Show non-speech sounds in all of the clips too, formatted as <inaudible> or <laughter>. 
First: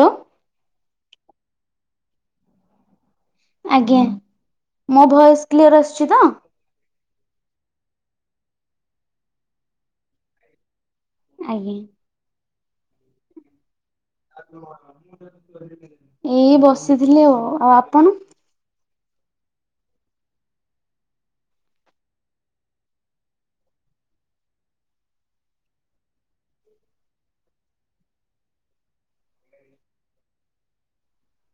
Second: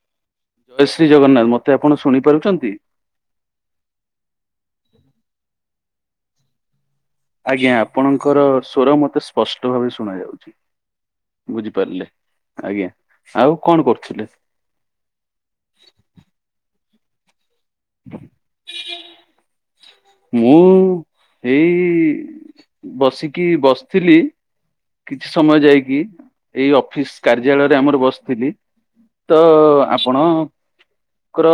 ଅ ଜୟ ଶ୍ରୀ ଜଗନ୍ନା। ମତେ ଆପଣ ଶୁଣିପାରୁଚନ୍ତି? ଆଜ୍ଞା ମୋ ଭଏସ୍ କ୍ଲିୟର୍ ଆସୁଚି ତ? ଆଜ୍ଞା ଆପଣଙ୍କର ସ୍ୱର ମତେ ସ୍ପଷ୍ଟ ଭାବେ ଶୁଣ ଯାଉଚି। ଆଜ୍ଞା ବୁଝିପାରିଲେ ଆଜ୍ଞା ଆଉ କଣ କରୁଥୁଲେ? ଏଇ ବସିଥିଲି ଆଉ। ଆଉ ଆପଣ? ହ ମୁଁ ଏଇ ବସିକି ବସିଥିଲି। କିଛି ସମୟ ଯାଇକି ଏଇ ଅଫିସ କାର୍ଯ୍ୟାଳୟରେ ଆମର ବସିଥିଲି। ତ ଆପଣଙ୍କର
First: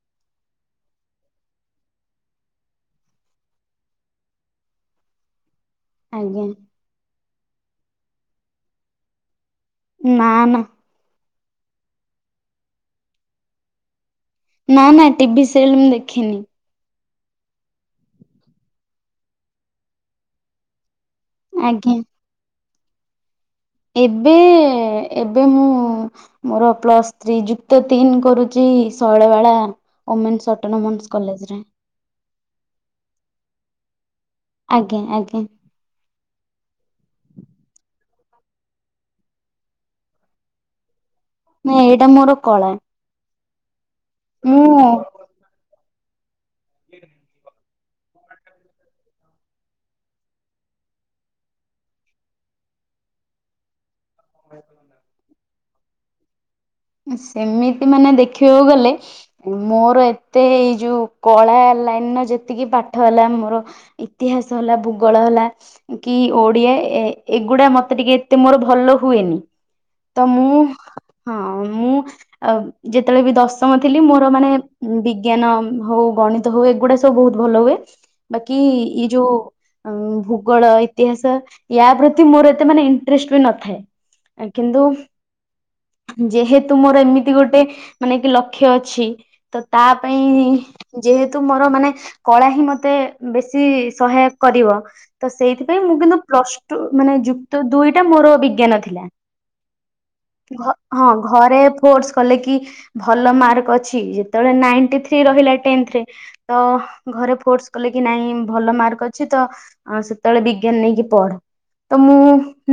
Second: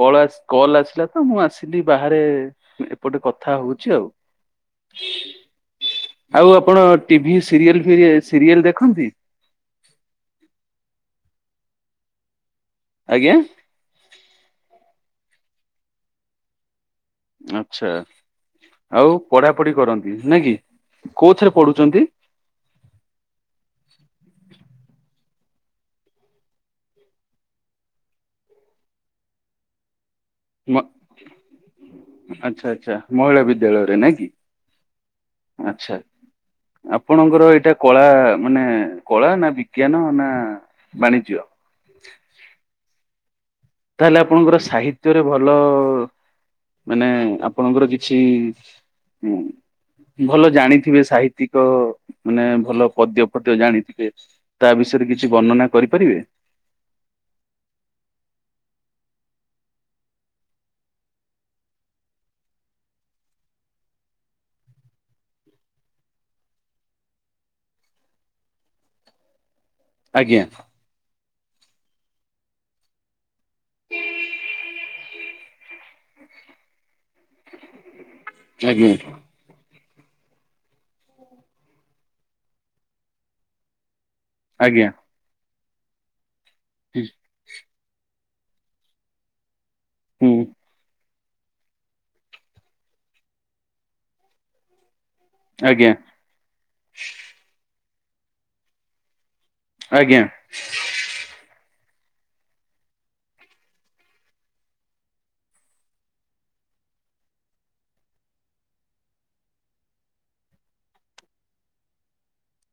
କଳ ଆସ୍ କଲ ଆସିଲା ତ ମୁଁ ଆସିଲି ବାହାରେ ଏପଟେ କଥା ହଉଚି ଆଉ। ଆଜ୍ଞା ଆଉ ଆପଣ ଟିଭି ସିରିଏଲ୍ ଫିରିଏ ସିରିଏଲ୍ ଦେଖନ୍ତି? ନା ନା। ଆଜ୍ଞା। ନା ନା ଟିଭି ସିରିଏଲ୍ ମୁଁ ଦେଖେନି। ଆଛା ଆଉ ପଢାପୁଢି କରନ୍ତି ନାଇ କି କୋଉଥିରେ ଆଜ୍ଞା। ପଢୁଚନ୍ତି? ଏବେ ଏବେ ମୁଁ ମୋର ପ୍ଲସ୍ ଥ୍ରୀ ଯୁକ୍ତ ତିନି କରୁଚି ଶୈଳବାଳା ଓମେନ୍ସ ମ ଅଟନୋମନସ୍ କଲେଜରେ। ଆଚ୍ଛା ଆଚ୍ଛା ମହିଳା ବିଦ୍ୟାଳୟରେ ନାଇ କି? ଆଜ୍ଞା ଆଜ୍ଞା। ଆଚ୍ଛା। ଆପଣଙ୍କର ଏଇଟା କଳା ମାନେ କଳା ନା ବିଜ୍ଞାନ ନା ବାଣିଜ୍ୟ ନାଇଁ ଏଇଟା ମୋର କଳା। ତାହେଲେ ଆପଣଙ୍କର ମୁଁ ସାହିତ୍ୟରେ ଭଲ ମାନେ ଆପଣଙ୍କର କିଛି ହୁଁ। ଭଲ ଜାଣିଥିବେ ସାହିତ୍ୟିକ ମାନେ ଭଲ ପଦ୍ୟ ଫଦ୍ୟ ଜାଣିଥିବେ। ତା ବିଷୟରେ କିଛି ବର୍ଣ୍ଣନା କରିପାରିବେ। ସେମିତି ମାନେ ଦେଖିବାକୁ ଗଲେ ମୋର ଏତେ ଏଇ ଯୋଉ କଳା ଲାଇନ ର ଯେତିକି ପାଠ ହେଲା ମୋର ଇତିହାସ ହେଲା ଭୂଗୋଳ ହେଲା। କି ଓଡିଆ ଏ-ଏଗୁଡା ମତେ ଟିକେ ଏତେ ମୋର ଭଲ ହୁଏନି। ତ ଆଜ୍ଞା ମୁଁ ହଁ ମୁଁ ଯେତବେଳେ ବି ଦଶ ଚାଁହୁଥିଲି ମୋର ମାନେ ବିଜ୍ଞାନ ହଉ ଗଣିତ ହଉ ଏଗୁଡା ତ ବହୁତୁ ଭଲ ହୁଏ ବାକି ଆଜ୍ଞା ଏଇ ଯୋଉ ଭୂଗୋଳ, ଇତିହାସ ୟା ପ୍ରତି ମୋର ଏତେ ମାନେ ଇନ୍ ଟ୍ରେଷ୍ଟ ବି ନଥାଏ। କିନ୍ତୁ ଆଜ୍ଞା ଯେହେତୁ ମୋର ଏମିତି ଗୋଟେ ମାନେ କି ଲ କ୍ଷ ଅଛି ତ ତା ପାଇଁ ହୁଁ। ଯେହେତୁ ମୋର ମାନେ କଳା ହିଁ ମତେ ବେଶୀ ସହାୟକ କରିବ। ତ ସେଇଥିପାଇଁ ଆଜ୍ଞା ମୁଁ କିନ୍ତୁ ପ୍ଲସ ଟୁ ମାନେ ଯୁକ୍ତଦୁଇଟା ମୋର ବିଜ୍ଞାନ ଥିଲା। ଆଜ୍ଞା। ଘ ହଁ ଘରେ ଫୋର୍ସ କଲେ କି ଭଲ ମାର୍କ ଅଛି ଯେତବେଳେ ନାଇଣ୍ଟି ଥ୍ରୀ ରହିଲା ଟେନ୍ଥ ରେ। ତ ଘରେ ଫୋର୍ସ କଲେ କି ନାଇଁ ଭଲ ମାର୍କ ଅଛି ତ ହଁ ସେତବେଳେ ବିଜ୍ଞାନ ନେଇକି ପଢ଼। ତ ମୁଁ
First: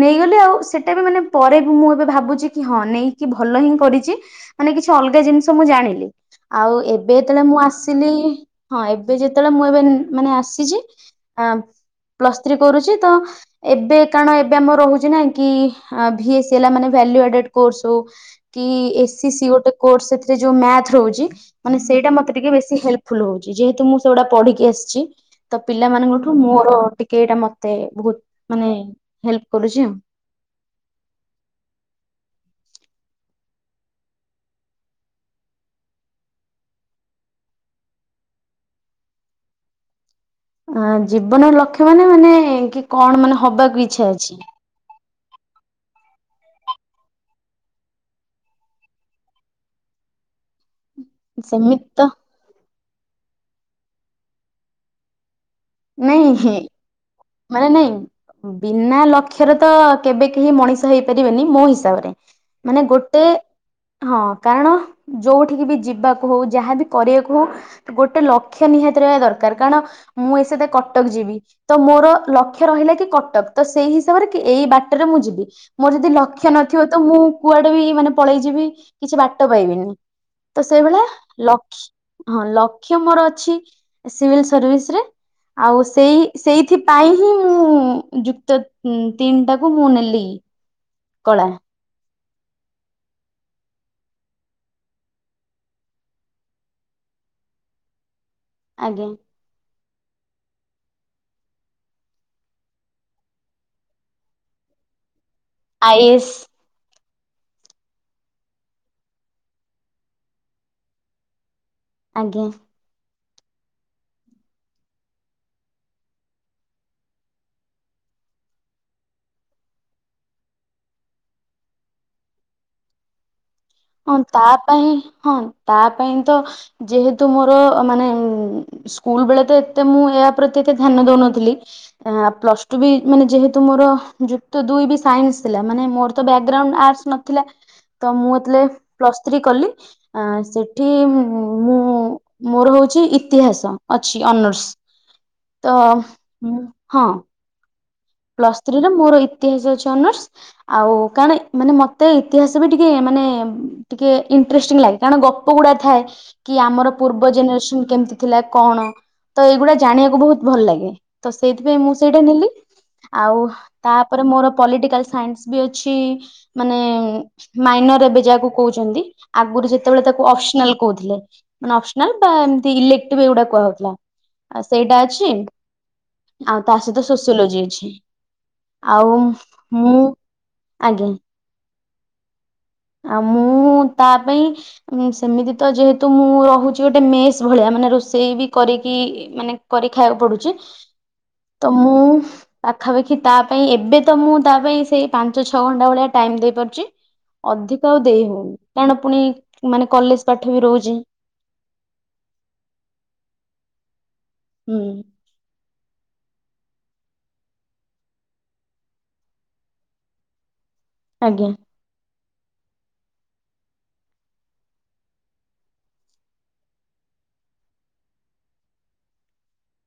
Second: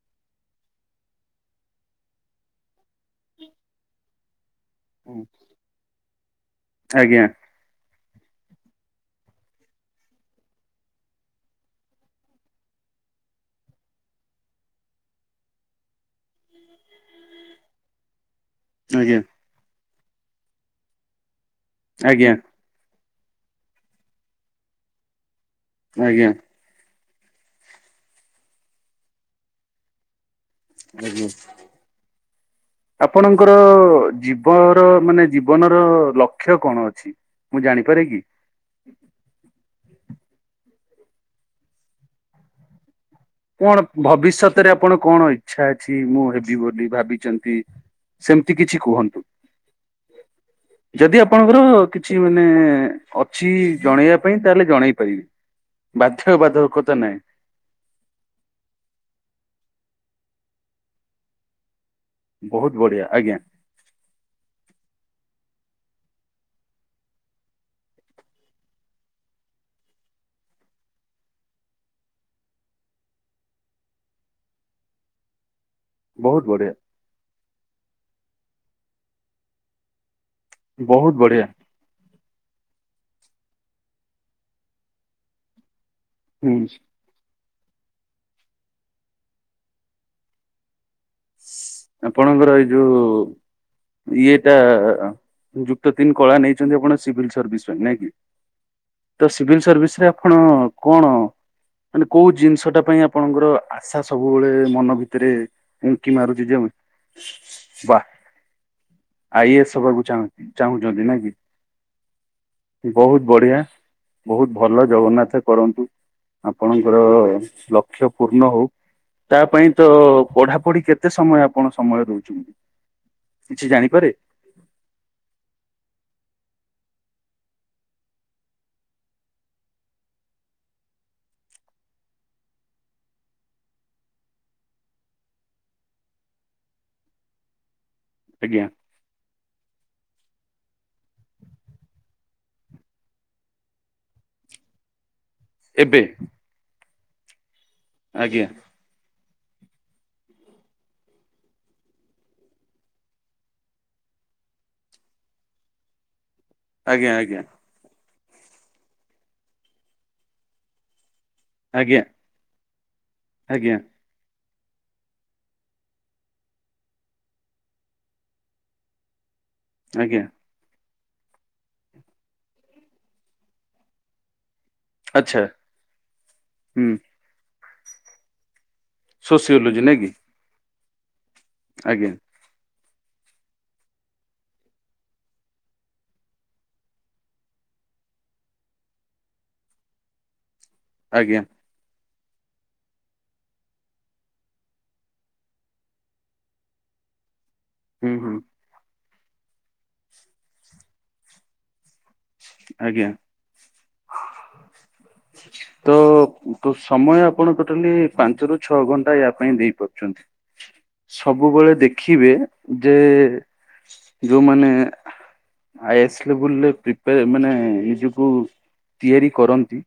ନେଇଗଲି ଆଉ ସେଟା ବି ମାନେ ପରେ ବି ମୁଁ ଏବେ ଭାବୁଚି କି ହଁ ନେଇ କି ଭଲ ହିଁ କରିଚି ମାନେ କିଛି ଅଲଗା ଜିନିଷ ମୁଁ ଜାଣିଲି ଆଉ ଏବେ ଆଜ୍ଞା ଯେତବେଳେ ମୁଁ ଆସି ସିଲି ହଁ ଏବେ ଯେତବେଳେ ମୁଁ ଏବେ ମାନେ ଆସିଚି ଆ ପ୍ଲସ ଥ୍ରୀ କରୁଚି ତ ଏବେ କାରଣ ଏବେ ଆମର ରହୁଚି ନା କି ଭି ଏ ସି ହେଲା ମାନେ ଭେଲୁ ଅଡେଡ଼ କୋର୍ସ ହଉ କି ଏସ୍ ଆଜ୍ଞା ସି ସି ଗୋଟେ କୋର୍ସ ସେଥିରେ ଯୋଉ ମ୍ୟାଥ ରହୁଚି ମାନେ ସେଇଟା ଆଜ୍ଞା ମତେ ଟିକେ ବେ ଶୀ ହେଲ୍ପଫୁଲ ହଉଚି ଯେହେତୁ ମୁଁ ସେଇଗୁଡ଼ା ପଢିକି ଆସିଚି ତ ଆଜ୍ଞା ପିଲାମାନଙ୍କ ଆଜ୍ଞା ଠୁ ମୋର ଟି କେ ଇଟା ମତେ ବହୁତ ମାନେ ହେଲ୍ପ କରୁଛି ଆଉ। ଆଜ୍ଞ। ଆପଣଙ୍କର ଜୀବର ମାନେ ଜୀବନର ଲକ୍ଷ୍ୟ କଣ ଅଛି? ମୁଁ ଜାଣିପାରେ କି? ଆ ଜୀବନର ଲକ୍ଷ୍ୟ ମାନେ ମାନେ କି କଣ ମାନେ କଣ ହବାକୁ ଇଚ୍ଛା ଅଛି ଭବିଷ୍ୟତରେ ଆପଣ କଣ ଇଛା ଅଛି ମୁଁ ହେବି ବୋଲି ଭାବିଚନ୍ତି। ସେମିତି କିଛି କୁହନ୍ତୁ, ଯଦି ଆପଣଙ୍କର ସେମିତି ତ କିଛି ମାନେ ମାନେ ଅଛି ଜଣେଇବା ପାଇଁ, ତାହେଲେ ଜଣେଇ ପାରିବେ। ବାଧ୍ୟ ନାଈଁ ହିଁ। ବାଧକତା ନାହିଁ ମାନେ ନାଇଁ ବିନା ଲକ୍ଷ୍ୟରେ ତ କେବେ କେହି ମଣିଷ ହେଇପାରିବେନି ମୋ ହିସାବରେ। ବହୁତ ମାନେ ବଢିଆ ଗୋଟେ। ଆଜ୍ଞା ହଁ କାରଣ ଯୋଉଠିକି ବି ଯିବାକୁ ହଉ ଯାହାବି କରିବାକୁ ହଉ ଗୋଟେ ଲକ୍ଷ୍ୟ ନିହାତି ରହିବା ଦରକାର କାରଣ ମୁଁ ଏସହିତ କଟକ ଯିବି। ତ ମୋର ଲକ୍ଷ୍ୟ ରହିଲା କି କଟକ ତ ସେଇ ହିସାବରେ କି ଏଇ ବାଟରେ ମୁଁ ଯିବି। ମୋର ଯଦି ବହୁତ ଲକ୍ଷ୍ୟ ବଢିଆ। ନଥିବ ତ ମୁଁ କୁଆଡେ ବି ମାନେ ପଳେଇଯିବି କିଛି ବାଟ ପାଇବିନି। ତ, ସେଇଭଳିଆ ବହୁତ ବଢିଆ ଲକ୍ଷ ହଁ ଲକ୍ଷ୍ୟ ମୋର ଅଛି ସିଭିଲ ସର୍ଭିସ ରେ। ଆଉ ସେଇ ହୁଁ ସେଇଥିପାଇ ହିଁ, ମୁଁ ଯୁକ୍ତତିନ ଟାକୁ ମୁଁ ନେଲି। କଳା। ଆପଣଙ୍କର ଏଇ ଯୋଉ ଇଏଟା। ଯୁକ୍ ତିନି କଳା ନେଇଛନ୍ତି ଆପଣ ସିଭିଲ୍ ସର୍ଭିସ ପାଇଁ ନାଇଁକ କି? ଆଜ୍ଞା। ତ ସିଭିଲ୍ ସର୍ଭିସ ରେ ଆପଣ କଣ? ମାନେ କୋଉ ଜିନିଷ ଟା ପାଇଁ ଆପଣଙ୍କର ଆଶା ସବୁବେଳେ ମନ ଭିତରେ। ଆଇ କି ଏ ଏସ୍ ମାରୁୁଛିି ଯେମେ ବାଃ ଆ ଇ ଏସ୍ ହବାକୁ ଚାଁ ଚାହୁଁଛନ୍ତି ନଏକି। ଆଜ୍ଞା। ବହୁତ ବଢିଆ ବହୁତ ଭଲ ଜଗନ୍ନାଥ କରନ୍ତୁ। ଆପଣଙ୍କର ଲକ୍ଷ୍ୟ ପୂର୍ଣ ହଉ ତା ପାଇଁ ତ ପଢା କେତେ ସମୟ ଆପଣ ସମୟ ଦଉଛନ୍ତି କିଛି ଜାଣି ହଁ ତା ପାଇଁ ହଁ ତା ପାଇଁ ତ ଯେହେତୁ ମୋର ମାନେ ସ୍କୁଲ ବେଳେ ତ ଏତେ ମୁଁ ଏହାଉପରେ ଏତେ ଧିୟନ ଦଉନଥିଲି। ପ୍ଲସ୍ ଟୁ ବି ମାନେ ଯେହେତୁ ମୋର ଯୁକ୍ତ ଦୁଇ ବି ସାଇନ୍ସ ଥିଲା ମାନେ ମୋର ତ ବ୍ୟାଗ୍ରାଉଣ୍ଡ ଆର୍ଟସ ନଥିଲା। ହଁ ତ ମୁଁ ଯେତେବେଳେ ପ୍ଲସ୍ ଥ୍ରୀ କଲି ଆଁ ସେଠି ମୁଁ ମୋର ହଉଛି ଇତିହାସ ଅଛି ଅନରର୍ସ। ତ ଏବେ ଉଁ ହଁ। ଆଜ୍ଞା ପ୍ଲସ ଥ୍ରୀ ର ମୋର ଇତିହାସ ଅଛି ଅନର୍ସ। ଆଉ କଣ ମାନେ ମତେ ଇତିହାସ ବି ଟିକେ ମାନେ ଟିକେ ଇଣ୍ଟରେଷ୍ଟିଂ ଲାଗେ। କାରଣ ଗପ ଗୁଡା ଥାଏ। କି ଆମର ଆଜ୍ଞା ପୂର୍ବ ଆଜ୍ଞା ଜେନେରେସନ କେମିତି ଥିଲା କଣ ତ ଏଇଗୁଡା ଜାଣିବାକୁ ବହୁତ ଭଲ ଲାଗେ। ତ ସେଇଥିପାଇଁ ମୁଁ ଆଜ୍ଞା ସେଇଟା ନେଲି। ଆଉ ଆଜ୍ଞା ତାପରେ ମୋର ପଲିଟିକାଲ ସାଇନ୍ସ ବି ଅଛି ମାନେ ମାଇନର ଏବେ ଯାହାକୁ କହୁଛନ୍ତି ଆଗରୁ ସେତେବେଳେ ଆଜ୍ଞା ତାକୁ ଅପସନାଲ କହୁଥିଲେ ମାନେ ଅପସନାଲ ବା ଏମତି ଇଲେଟିଭ ଏଗୁଡା କୁହାଉଥିଲା ଆ ସେଇଟା ଅଛି ଆଚ୍ଛା ଆଉ ତା ହୁଁ ସହିତ ସୋସିଓଲୋଜି ଅଛି। ଆଉ ସୋସିଓଲୋଜି ନାଇଁ ମୁଁ କି ଆଜ୍ଞା। ଆଜ୍ଞା। ଆଉ ମୁଁ ତା ପାଇଁ ଉଁ ସେମିତି ତ ଯେହେତୁ ମୁଁ ରହୁଛି ଗୋଟେ ମେସ୍ ଭଳିଆ ମାନେ ରୋଷେଇ ବି କରିକି ମାନେ କରି ଖାଇବାକୁ ପଡୁଛି ଆଜ୍ଞା। ତ ମୁଁ ପାଖାପାଖି ତା ପାଇଁ ଏବେ ତ ମୁଁ ତା ପାଇଁ ସେଇ ପାଞ୍ଚ ଛଅ ଘଣ୍ଟା ଭଳିଆ ଟାଇମ୍ ଦେଇ ପାରୁଛି। ଅଧିକ ଆଉ ହୁଁ ଦେଇ ହୁଁ ହଉନି କାରଣ ପୁଣି ମାନେ କଲେଜ ପାଠ ବି ରହୁଛି। ଆଜ୍ଞା। ହୁଁ। ଆ ତ ତ ସମୟ ଆପଣ ଟୋଟାଲି ପାଞ୍ଚରୁ ଛଅ ଘଣ୍ଟା ଇୟା ପାଇଁ ଦେଇପାରୁଛନ୍ତି। ଆଜ୍ଞା ସବୁବେଳେ ଦେଖିବେ? ଯେ ଯୋଉମାନେ ଆଇ ଏସ୍ ଲବୁଲରେ ଏମାନେ ନିଜକୁ ତିଆରି କରନ୍ତି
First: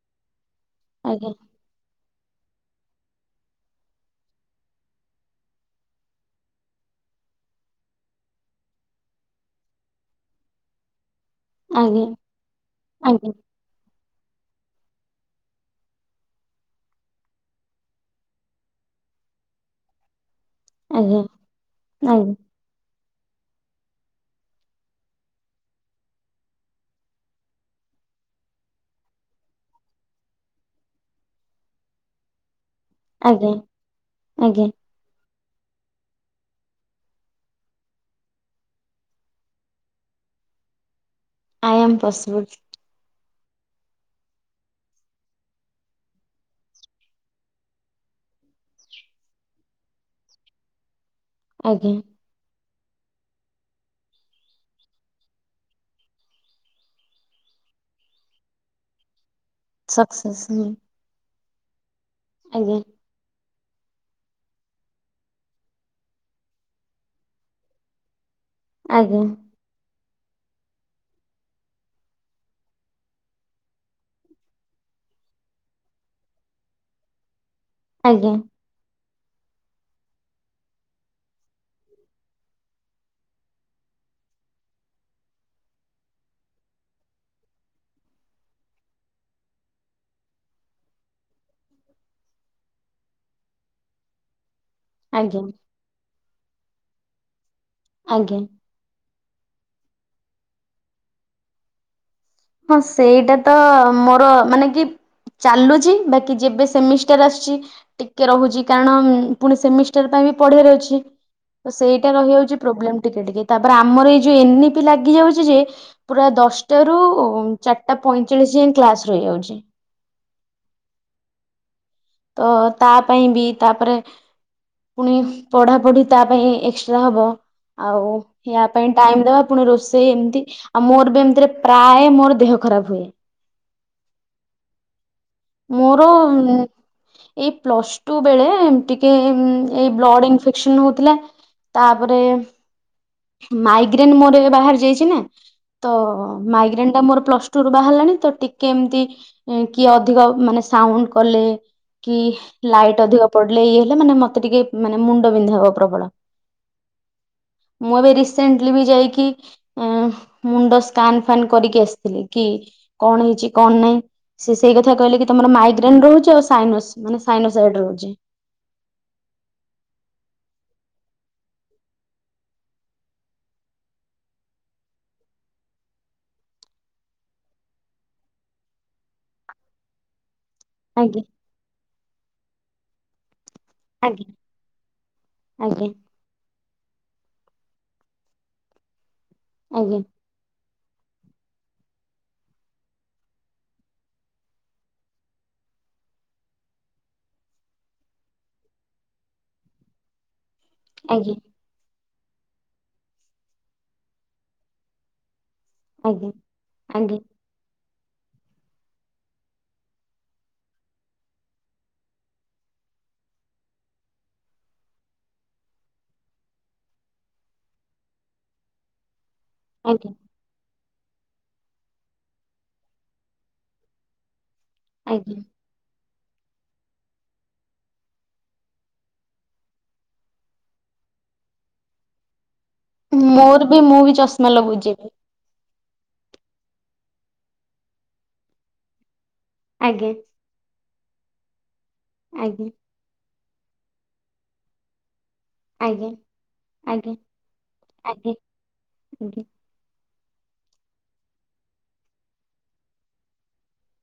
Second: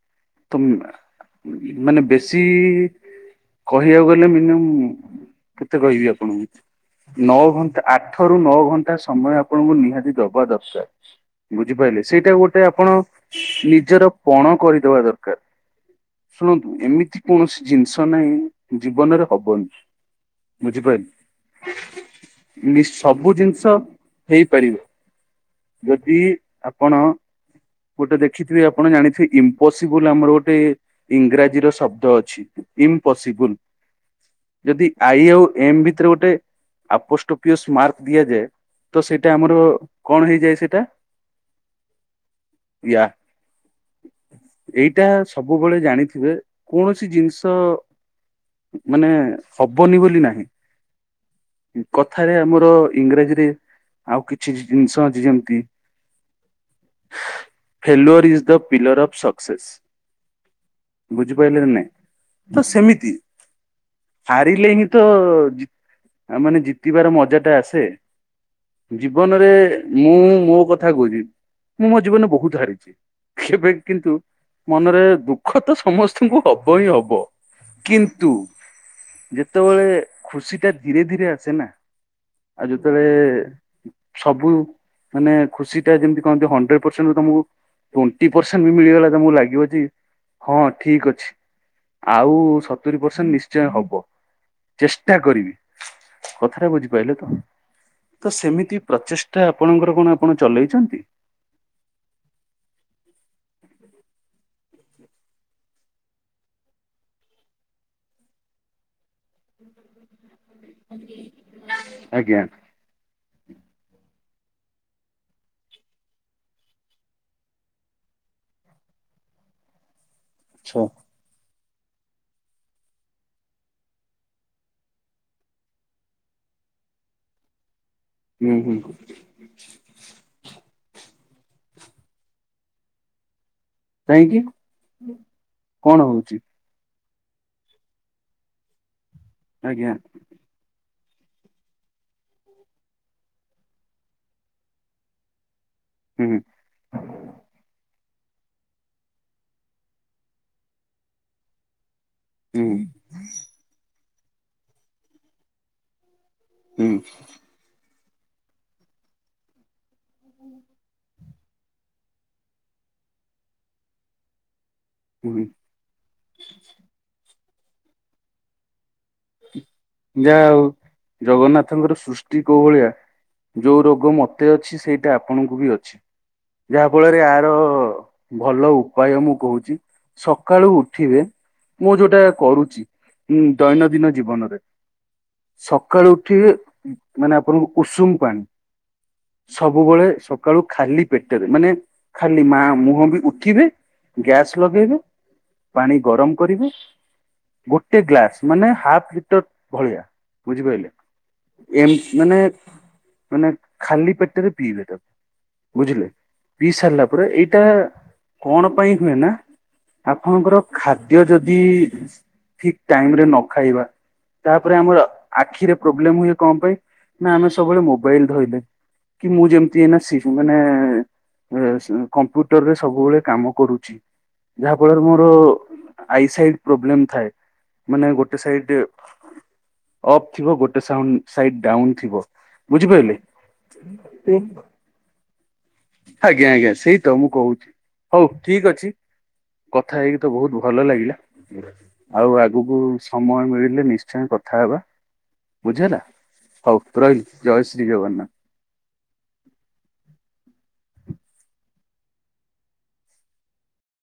ତ ଆଜ୍ଞା। ମାନେ ବେଶୀ କହିବାକୁ ଗଲେ ମିନିମ୍ମ୍ କେତେ କହିବି ଆପଣଙ୍କୁ। ନଅ ଘଣ୍ଟା ଆଠ ରୁ ନଅ ଘଣ୍ଟା ସମୟ ଆପଣଙ୍କୁ ନିହାତି ଦବା ଦରକାର। ବୁଝିପାରିଲେ ଆଜ୍ଞା ସେଇଟା ଗୋଟେ ଆପଣ ଆଜ୍ଞା ନିଜର ପଣ କରିଦବା ଦରକାର। ଶୁଣନ୍ତୁ ଏମିତି କୌଣସି ଜିନିଷ ନାହିଁ ଜୀବନରେ ହବନି। ଆଜ୍ଞା ଆଜ୍ଞା <unintelligible> ସବୁ ଜିନିଷ ହେଇପାରିବ ଯଦି ଆପଣ ଗୋଟେ ଦେଖିଥିବେ ଆପଣ ଜାଣିଥିବେ ଇମ୍ପୋସିବୁଲ ଆମର ଗୋଟେ ଇଂରାଜୀର ଶବ୍ଦ ଅଛି। ଆଜ୍ଞା ଇମ୍ପସିବୁଲ ଆଜ୍ଞା। ଯଦି ଆଇ ଆଉ ଏମ୍ ଭିତରେ ଗୋଟେ ଆପୋଷ୍ଟି ମାର୍କ ଦିଆଯାଏ ତ ସେଇଟା ଆମର କଣ ହେଇଯାଏ ସେଇଟା। I am possible. ୟା। ଏଇଟା ସବୁବେଳେ ଜାଣିଥିବେ କୌଣସି ଜିନିଷ ମାନେ ହବନି ବୋଲି ନାହିଁ। ଆଜ୍ଞା କଥାରେ ଆମର ଇଂରାଜୀରେ ଆଉ କିଛି ଜିନିଷ ଅଛି ଯେମିତି failure is the pillar of success. Success ହୁଁ। ବୁଝିପାରିଲ ନାଇଁ ତ ସେମିତି। ହାରିଲେ ହିଁ ତ ମାନେ ଜିତିବାର ମଜା ଟା ଆସେ। ଆଜ୍ଞା। ଜୀବନରେ ମୁଁ ମୋ କଥା କହୁଛି, ମୁଁ ମୋ ଜୀବନରେ ବହୁତ ହାରିଛି। କେବେ କିନ୍ତୁ ମନରେ ଦୁଃଖ ତ ସମସ୍ତଙ୍କୁ ହବ ହିଁ ହବ। ଆଜ୍ଞା କିନ୍ତୁ ଯେତେବେଳେ ଖୁସିଟା ଧୀରେ ଧୀରେ ଆସେ ନା ଆଉ ଯେତେବେଳେ ସବୁ ମାନେ ଖୁସିଟା ଯେମତି କହନ୍ତି ହଣ୍ଡ୍ରେଡ ପର୍ସେଣ୍ଟରୁ ତମକୁ ଟ୍ବେଣ୍ଟି ପର୍ସେଣ୍ଟ ବି ମିଳିଗଲା ତମକୁ ଲାଗିବ ଯେ ହଁ ଠିକ ଅଛି, ଆଉ ସତୁରି ପରସେଣ୍ଟ ନିଶ୍ଚୟ ହବ। ଚେଷ୍ଟା ଆଜ୍ଞା କରିବି, କଥାଟା ବୁଝିପାଇଲେ ତ? ତ ଆଜ୍ଞା ସେମିତି ପ୍ରଚେଷ୍ଟା ଆପଣଙ୍କର କଣ ଆପଣ ଚଲେଇଛନ୍ତି? ହଁ ସେଇଟା ତ ମୋର ମାନେ ଦିପ ଚାଲୁଛି, ବାକି ଯେବେ ସେମିଷ୍ଟାର ଆସଛି ଟିକେ ରହୁଛି କାରଣ ପୁଣି ସେମିଷ୍ଟର ପାଇଁ ବି ପଢିଆର ଅଛି, ତ ସେଇଟା ଆଜ୍ଞା ରହିଯାଉଛି ପ୍ରୋବ୍ଲେମ୍ ଟିକେ ଟିକେ। ତାପରେ ଆମର ଏଇ ଯୋଉ ଏନ ଇ ପି ଲାଗିଯାଉଛି ଯେ, ପୁରା ଦଶଟାରୁ ଚାରିଟା ପଇଁଚାଳିଶ ଯାଏଁ କ୍ଲାସ ରହିଯାଉଛି। ଆଚ୍ଛା। ତ ତା ପାଇଁ ବି ତାପରେ ପୁଣି ପଢା଼ ପଢି଼ ତା ପାଇଁ ଏକ୍ସଟ୍ରା ହବ, ଆଉ ହୁଁ ୟା ହୁଁ ପାଇଁ ଟାଇମ ଦବ, ପୁଣି ରୋଷେଇ ଏମିତି, ଆଉ ମୋର ବି ଏମତିରେ ପ୍ରାୟ ମୋର ଦେହ ଖରାପ ହୁଏ। କାହିଁକି? କଣ ମୋର ହଉଛି ଏଇ ପ୍ଲସ ଟୁ ବେଳେ, ଉମ୍ ଟିକେ ଉମ୍ ଏଇ ଆଜ୍ଞା ବ୍ଲଡ ଇନ୍ଫେ କ୍ସନ ହଉଥିଲା। ତାପରେ ମାଇଗ୍ରେନ୍ ମୋର ଏବେ ବାହାରି ଯାଇଛି ନା। ତ ହୁଁ ମାଇଗ୍ରେନଟା ମୋର ପ୍ଲସ ଟୁରୁ ବାହାରିଲାଣି। ତ ଟିକେ ଏମତି କିଏ ଅ ଅଧିକ ମାନେ ସାଉଣ୍ଡ କଲେ, କି ହୁଁ ଲାଇଟ୍ ଅଧିକ ପଡିଲେ ଇଏ ହେଲେ ମାନେ, ମତେ ଟିକେ ମାନେ ମୁଣ୍ଡ ବିନ୍ଧା ହବ ପ୍ରବଳ। ହୁଁ। ମୁଁ ଏବେ ରିସେଣ୍ଟଲି ବି ଯାଇକି, ଆ ମୁଣ୍ଡ ସ୍କାନ ସ୍କାନ୍ କରିକି ଆସିଥିଲି, କି କଣ ହେଇଛି କଣ ନାହିଁ ସେ ସେଇ କଥା କହିଲେ କି, ହୁଁ ତମର ମାଇଗ୍ରେନ ରହୁଛି ଆଉ ସାଇନସ୍ ମାନେ ସାଇନସାଇଡ ରହୁଛି। ଯାହା ଆଉ ଜଗନ୍ନାଥଙ୍କର ସୃଷ୍ଟି କୋଉ ଭଳିଆ ଯୋଉ ରୋଗ ମତେ ଅଛି, ସେଇଟା ଆପଣଙ୍କୁ ବି ଅଛି। ଯାହାଫଳରେ ୟାର ଭଲ ଉପାୟ ମୁଁ କହୁଛି। ସକାଳୁ ଆଜ୍ଞା ଉଠିବେ, ମୁଁ ଯୋଉଟା କରୁଛି, ଉମ୍ ଦୈନନ୍ଦିନ ଆଜ୍ଞା ଜୀବନରେ, ଆଜ୍ଞା ସକାଳୁ ଉଠି ମାନେ ଆପଣଙ୍କୁ ଉଷୁମ ପାଣି ଆଜ୍ଞା ସବୁବେଳେ ସବୁ ସକାଳୁ ଖାଲି ପେଟରେ, ମାନେ ଖାଲି ମା ମୁହଁ ବି ଉଠିବେ, ଗ୍ୟାସ୍ ଲଗେଇବେ ପାଣି ଗରମ କରିବେ, ଗୋଟେ ଗ୍ଲାସ ମାନେ ହାଫ୍ ହିଟର ଭଳିଆ, ବୁଝିପାଇଲେ? ଆଜ୍ଞା। ଏମ୍ ମାନେ, ମାନେ ଖାଲି ପେଟରେ ପିଇବେ ତାକୁ। ବୁଝିଲେ, ଆଜ୍ଞା ପିଇ ସାରିଲା ଆଜ୍ଞା ପରେ ଏଇ ଏଇଟା କଣ ପାଇଁ ହୁଏ ନା, ଆପଣଙ୍କର ଖାଦ୍ୟ ଯଦି ଠିକ ଟାଇମରେ ନ ଖାଇବା ତାପରେ ଆମର ଆଖିରେ ପ୍ରୋବ୍ଲେମ ହୁଏ କଣ ପାଇଁ, ନା ଆମେ ସବୁବେଳେ ମୋବାଇଲ ଧଇଲେ। କି ମୁଁ ଯେମତି ଯିଏ ନା ଆଜ୍ଞା ସି ମାନେ, କମ୍ପ୍ୟୁଟରରେ ସବୁବେଳେ କାମ କରୁଛି। ଯାହାଫଳରେ ମୋର ଆଜ୍ଞା ଆଇ ସାଇଡ ପ୍ରୋବ୍ଲେମ ଥାଏ। ମାନେ ଗୋଟେ ସାଇଡ ଅପ୍ ଥିବ ଗୋଟେ ସାଉଣ୍ଡ, ସାଇଡ ଡାଉନ୍ ଥିବ ବୁଝିପାଇଲେ, ମୋର ବି ମୁଁ ବି ଉ ଚଷମା ଲଗଉଛି ଆଜ୍ଞା ଆଜ୍ଞା। ସେଇ ତ ମୁଁ କହୁଛି, ହଉ ଠିକ ଅଛି। କଥା ଏବେ ହେଇକି ତ ବହୁତ ଭଲ ଲାଗିଲା, ଆଉ ଆଜ୍ଞା ଆଗକୁ ସମୟ ମିଳି ହେଲେ ନିଶ୍ଚୟ କଥା ହେବା ବୁଝିହେଲା ଆଜ୍ଞା ହୋଉ ଆଜ୍ଞା ରହିଲି ଜୟ ଶ୍ରୀ ଆଜ୍ଞା ଆଜ୍ଞା ଜଗନ୍ନାଥ। ଆଜ୍ଞା।